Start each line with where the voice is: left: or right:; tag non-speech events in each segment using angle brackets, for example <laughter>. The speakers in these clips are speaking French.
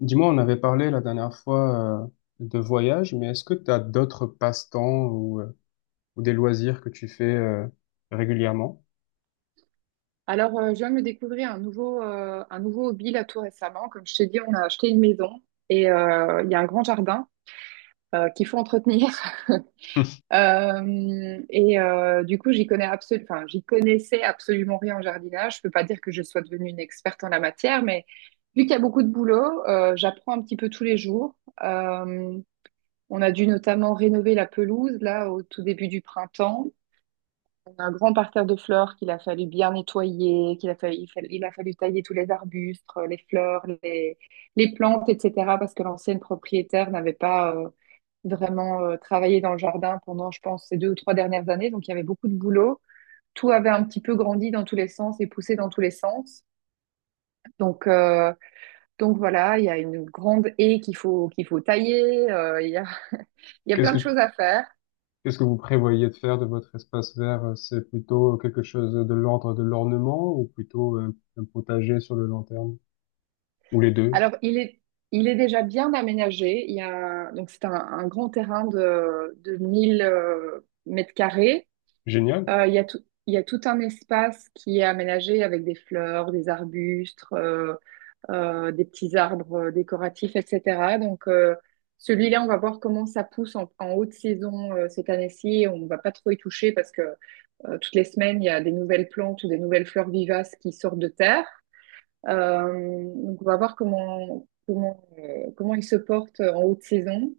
left: Dis-moi, on avait parlé la dernière fois de voyage, mais est-ce que tu as d'autres passe-temps ou des loisirs que tu fais régulièrement?
right: Alors, je viens de me découvrir un nouveau hobby là tout récemment. Comme je t'ai dit, on a acheté une maison et il y a un grand jardin qu'il faut entretenir. <laughs> Et du coup, j'y connais enfin, j'y connaissais absolument rien en jardinage. Je peux pas dire que je sois devenue une experte en la matière, mais vu qu'il y a beaucoup de boulot, j'apprends un petit peu tous les jours. Euh, on a dû notamment rénover la pelouse là au tout début du printemps. Un grand parterre de fleurs qu'il a fallu bien nettoyer, qu'il a fallu, il, fa- il a fallu tailler tous les arbustes, les fleurs, les plantes, etc. Parce que l'ancienne propriétaire n'avait pas vraiment travaillé dans le jardin pendant, je pense, ces 2 ou 3 dernières années. Donc il y avait beaucoup de boulot. Tout avait un petit peu grandi dans tous les sens et poussé dans tous les sens. Donc, euh, donc voilà, il y a une grande haie qu'il faut tailler. Il y a
left: Qu'est-ce
right: plein
left: que,
right: de choses à faire.
left: qu'est-ce que vous prévoyez de faire de votre espace vert? C'est plutôt quelque chose de l'ordre de l'ornement ou plutôt un potager sur le long terme? Ou les deux?
right: Alors, il est déjà bien aménagé. Il y a, donc, c'est un grand terrain de 1 000 mètres carrés.
left: Génial.
right: Il y a tout, il y a tout un espace qui est aménagé avec des fleurs, des arbustes, des petits arbres décoratifs, etc. Donc, celui-là, on va voir comment ça pousse en haute saison cette année-ci. On va pas trop y toucher parce que toutes les semaines, il y a des nouvelles plantes ou des nouvelles fleurs vivaces qui sortent de terre. Donc on va voir comment il se porte en haute saison.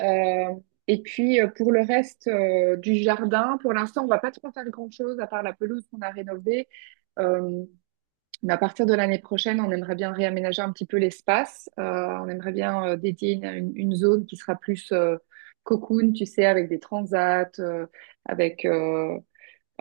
right: Euh, et puis pour le reste du jardin, pour l'instant, on va pas trop faire grand-chose à part la pelouse qu'on a rénovée. Euh, mais à partir de l'année prochaine, on aimerait bien réaménager un petit peu l'espace. On aimerait bien dédier une zone qui sera plus cocoon, tu sais, avec des transats, avec,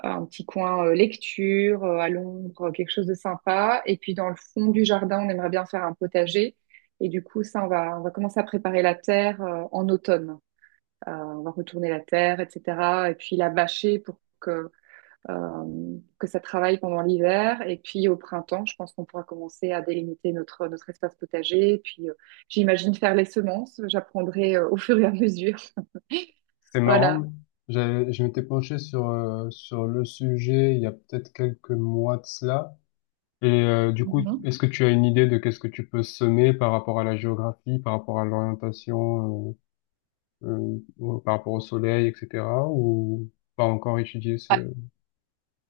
right: un petit coin lecture, à l'ombre, quelque chose de sympa. Et puis dans le fond du jardin, on aimerait bien faire un potager. Et du coup, ça, on va commencer à préparer la terre en automne. On va retourner la terre, etc. Et puis la bâcher pour que ça travaille pendant l'hiver. Et puis au printemps, je pense qu'on pourra commencer à délimiter notre espace potager. Et puis j'imagine faire les semences. J'apprendrai au fur et à mesure. <laughs>
left: C'est
right: Voilà.
left: marrant. Je m'étais penché sur le sujet il y a peut-être quelques mois de cela. Et du coup,
right: Mhm.
left: est-ce que tu as une idée de qu'est-ce que tu peux semer par rapport à la géographie, par rapport à l'orientation, ou par rapport au soleil, etc. ou pas encore étudié ce...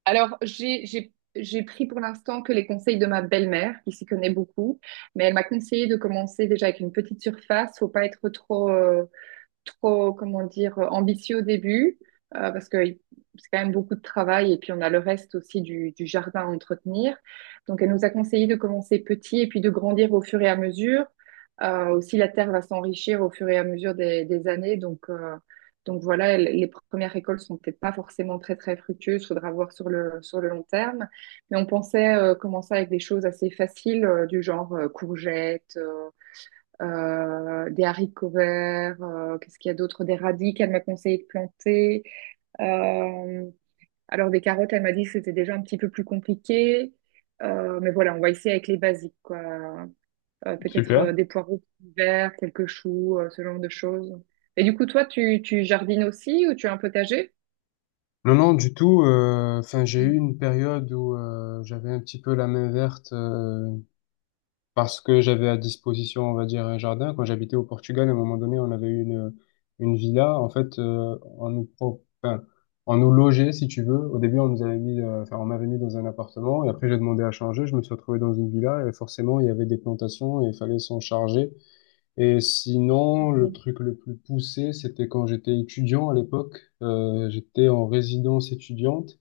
right: Alors, j'ai pris pour l'instant que les conseils de ma belle-mère, qui s'y connaît beaucoup, mais elle m'a conseillé de commencer déjà avec une petite surface. Faut pas être trop, comment dire, ambitieux au début, parce que c'est quand même beaucoup de travail, et puis on a le reste aussi du jardin à entretenir. Donc elle nous a conseillé de commencer petit et puis de grandir au fur et à mesure. Aussi, la terre va s'enrichir au fur et à mesure des années, donc voilà, les premières récoltes sont peut-être pas forcément très très fructueuses, faudra voir sur le long terme. Mais on pensait commencer avec des choses assez faciles du genre courgettes, des haricots verts, qu'est-ce qu'il y a d'autre, des radis qu'elle m'a conseillé de planter. Euh, alors des carottes, elle m'a dit que c'était déjà un petit peu plus compliqué. Mais voilà, on va essayer avec les basiques, quoi. Peut-être
left: Super.
right: des poireaux verts, quelques choux, ce genre de choses. Et du coup, toi, tu jardines aussi ou tu as un potager?
left: Non, non, du tout. Enfin, j'ai eu une période où j'avais un petit peu la main verte. Parce que j'avais à disposition, on va dire, un jardin. Quand j'habitais au Portugal, à un moment donné, une villa. En fait, enfin, on nous logeait, si tu veux. Au début, on nous avait mis, enfin, on m'avait mis dans un appartement et après, j'ai demandé à changer. Je me suis retrouvé dans une villa et forcément, il y avait des plantations et il fallait s'en charger. Et sinon, le
right: Mhm,
left: truc le plus poussé, c'était quand j'étais étudiant à l'époque. J'étais en résidence étudiante.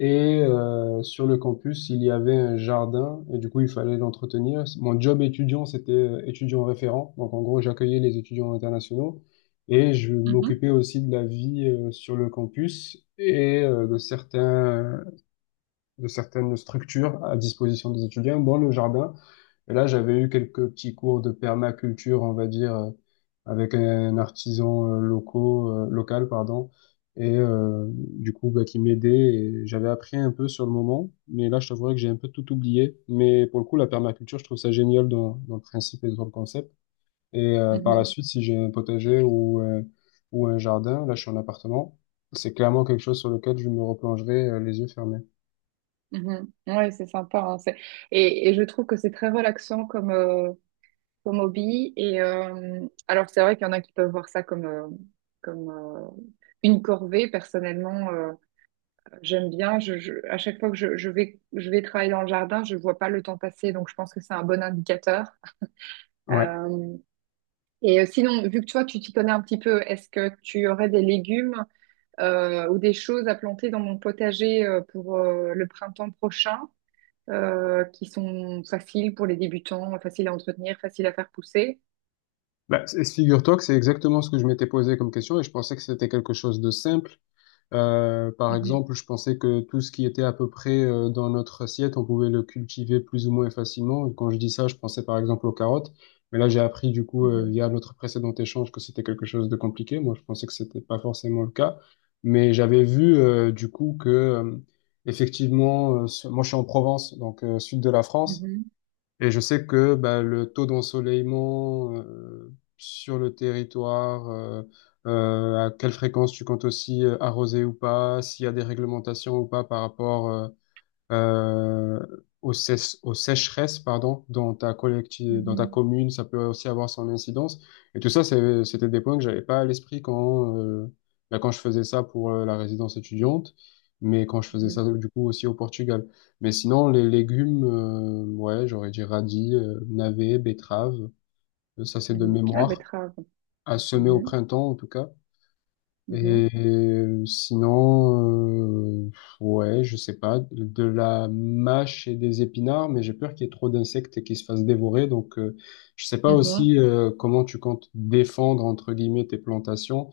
left: Et sur le campus, il y avait un jardin et du coup, il fallait l'entretenir. Mon job étudiant, c'était étudiant référent. Donc, en gros, j'accueillais les étudiants internationaux et je
right: mhm,
left: m'occupais aussi de la vie sur le campus et de certaines structures à disposition des étudiants dans le jardin. Et là, j'avais eu quelques petits cours de permaculture, on va dire, avec un artisan local, pardon, et du coup, bah, qui m'aidait. Et j'avais appris un peu sur le moment, mais là, je t'avouerais que j'ai un peu tout oublié. Mais pour le coup, la permaculture, je trouve ça génial dans le principe et dans le concept. Et par la
right: mhm,
left: suite, si j'ai un potager ou un jardin, là, je suis en appartement, c'est clairement quelque chose sur lequel je me replongerai les yeux fermés.
right: mhm. Ouais, c'est sympa, hein. Et je trouve que c'est très relaxant comme hobby. Et alors, c'est vrai qu'il y en a qui peuvent voir ça comme une corvée. Personnellement, j'aime bien, à chaque fois que je vais travailler dans le jardin, je vois pas le temps passer. Donc, je pense que c'est un bon indicateur.
left: Ouais.
right: Euh, et sinon, vu que toi, tu t'y connais un petit peu, est-ce que tu aurais des légumes ou des choses à planter dans mon potager pour le printemps prochain, qui sont faciles pour les débutants, faciles à entretenir, faciles à faire pousser?
left: Bah, figure-toi que c'est exactement ce que je m'étais posé comme question et je pensais que c'était quelque chose de simple. Par
right: Mhm,
left: exemple, je pensais que tout ce qui était à peu près dans notre assiette, on pouvait le cultiver plus ou moins facilement. Et quand je dis ça, je pensais par exemple aux carottes. Mais là, j'ai appris du coup
right: mhm,
left: via notre précédent échange que c'était quelque chose de compliqué. Moi, je pensais que c'était pas forcément le cas. Mais j'avais vu du coup que effectivement, moi je suis en Provence, donc sud de la France.
right: mhm,
left: Et je sais que bah, le taux d'ensoleillement sur le territoire, à quelle fréquence tu comptes aussi arroser ou pas, s'il y a des réglementations ou pas par rapport euh, aux sécheresses, pardon, dans ta
right: mhm,
left: commune, ça peut aussi avoir son incidence. Et tout ça, c'était des points que j'avais pas à l'esprit bah, quand je faisais ça pour la résidence étudiante, mais quand je faisais
right: mhm,
left: ça du coup aussi au Portugal. Mais sinon, les légumes, ouais, j'aurais dit radis, navets, betteraves, ça c'est de
right: mhm. La
left: mémoire,
right: betterave.
left: à semer au
right: Mhm,
left: printemps en tout cas.
right: mhm,
left: Et sinon, ouais, je sais pas, de la mâche et des épinards, mais j'ai peur qu'il y ait trop d'insectes et qu'ils se fassent dévorer. Donc, je sais pas
right: mhm.
left: aussi comment tu comptes défendre, entre guillemets, tes plantations.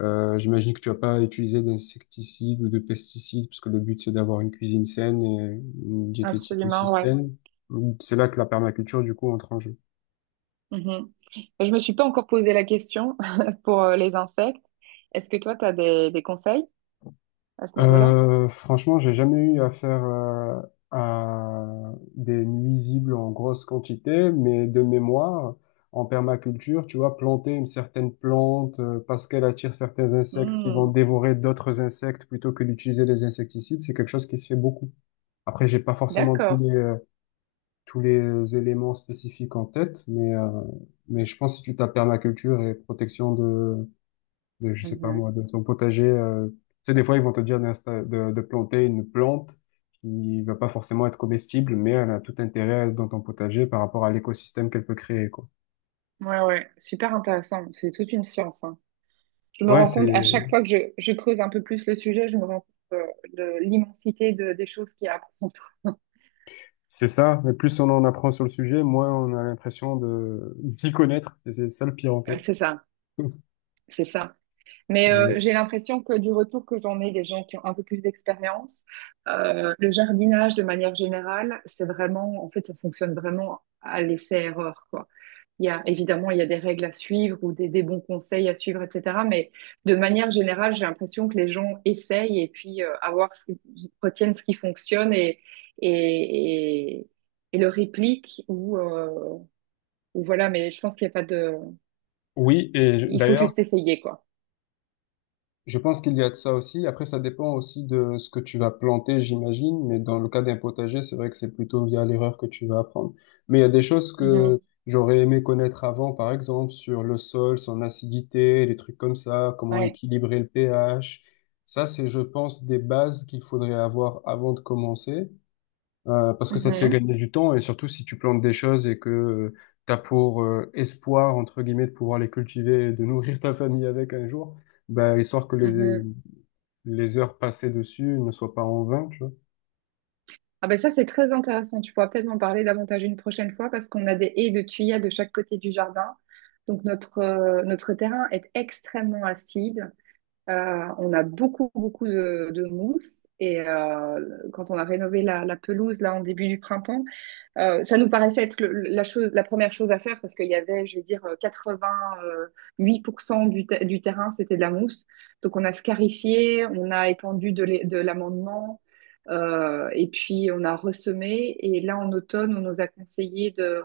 left: J'imagine que tu vas pas utiliser d'insecticides ou de pesticides, parce que le but, c'est d'avoir une cuisine saine et une diététique aussi
right: Absolument, ouais.
left: saine. C'est là que la permaculture, du coup, entre en jeu.
right: Mhm. Je me suis pas encore posé la question <laughs> pour les insectes. Est-ce que toi, tu as des conseils à ce niveau-là?
left: Franchement, j'ai jamais eu affaire à des nuisibles en grosse quantité, mais de mémoire, en permaculture, tu vois, planter une certaine plante parce qu'elle attire certains insectes qui vont
right: Hmm,
left: dévorer d'autres insectes plutôt que d'utiliser les insecticides, c'est quelque chose qui se fait beaucoup. Après, j'ai pas forcément
right: d'accord.
left: tous les éléments spécifiques en tête, mais je pense que si tu tapes permaculture et protection je sais pas
right: Mhm.
left: moi, de ton potager. Tu sais, des fois, ils vont te dire de planter une plante qui va pas forcément être comestible, mais elle a tout intérêt dans ton potager par rapport à l'écosystème qu'elle peut créer, quoi.
right: Ouais, ouais, super intéressant. C'est toute une science, hein. Je me
left: Ouais,
right: rends
left: c'est,
right: compte, à chaque fois que je creuse un peu plus le sujet, je me rends compte de l'immensité des choses qu'il y a à apprendre. <laughs>
left: c'est ça. Mais plus on en apprend sur le sujet, moins on a l'impression de, d'y connaître. C'est ça le pire, en fait.
right: C'est ça,
left: <laughs>
right: c'est ça. Mais
left: Euh,
right: j'ai l'impression que du retour que j'en ai des gens qui ont un peu plus d'expérience, le jardinage de manière générale, c'est vraiment, en fait, ça fonctionne vraiment à l'essai-erreur, quoi. Il y a, évidemment, il y a des règles à suivre ou des bons conseils à suivre, etc. Mais de manière générale, j'ai l'impression que les gens essayent et puis à voir ils retiennent ce qui fonctionne et, et, et le répliquent, ou voilà. Mais je pense qu'il n'y a pas de,
left: oui,
right: il faut
left: d'ailleurs,
right: juste essayer, quoi.
left: je pense qu'il y a de ça aussi. Après, ça dépend aussi de ce que tu vas planter, j'imagine. Mais dans le cas d'un potager, c'est vrai que c'est plutôt via l'erreur que tu vas apprendre. Mais il y a des choses que
right: Mhm.
left: j'aurais aimé connaître avant, par exemple, sur le sol, son acidité, des trucs comme ça, comment
right: Ouais.
left: équilibrer le pH. Ça, c'est, je pense, des bases qu'il faudrait avoir avant de commencer. Parce que ça te fait
right: Mhm.
left: gagner du temps et surtout si tu plantes des choses et que tu as pour espoir, entre guillemets, de pouvoir les cultiver et de nourrir ta famille avec un jour, bah, histoire que
right: Mhm.
left: les heures passées dessus ne soient pas en vain, tu vois.
right: Ah ben ça, c'est très intéressant. Tu pourras peut-être m'en parler davantage une prochaine fois parce qu'on a des haies de tuyas de chaque côté du jardin. Donc notre terrain est extrêmement acide. On a beaucoup, beaucoup de mousse. Et quand on a rénové la pelouse là en début du printemps, ça nous paraissait être la première chose à faire parce qu'il y avait, je vais dire, 88% du terrain, c'était de la mousse. Donc on a scarifié, on a étendu de l'amendement, et puis on a ressemé. Et là, en automne, on nous a conseillé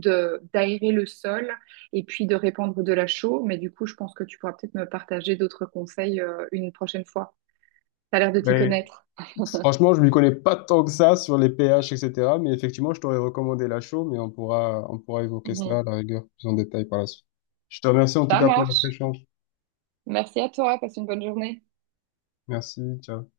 right: d'aérer le sol et puis de répandre de la chaux. Mais du coup, je pense que tu pourras peut-être me partager d'autres conseils, une prochaine fois. T'as l'air de t'y
left: Ben,
right: connaître.
left: franchement, je ne m'y connais pas tant que ça sur les pH, etc. Mais effectivement, je t'aurais recommandé la chaux, mais on pourra évoquer cela à
right: Mhm.
left: la rigueur plus en détail par la suite. Je te remercie en tout
right: Ça
left: cas pour notre
right: marche.
left: échange.
right: Merci à toi. Passe une bonne journée.
left: Merci, ciao.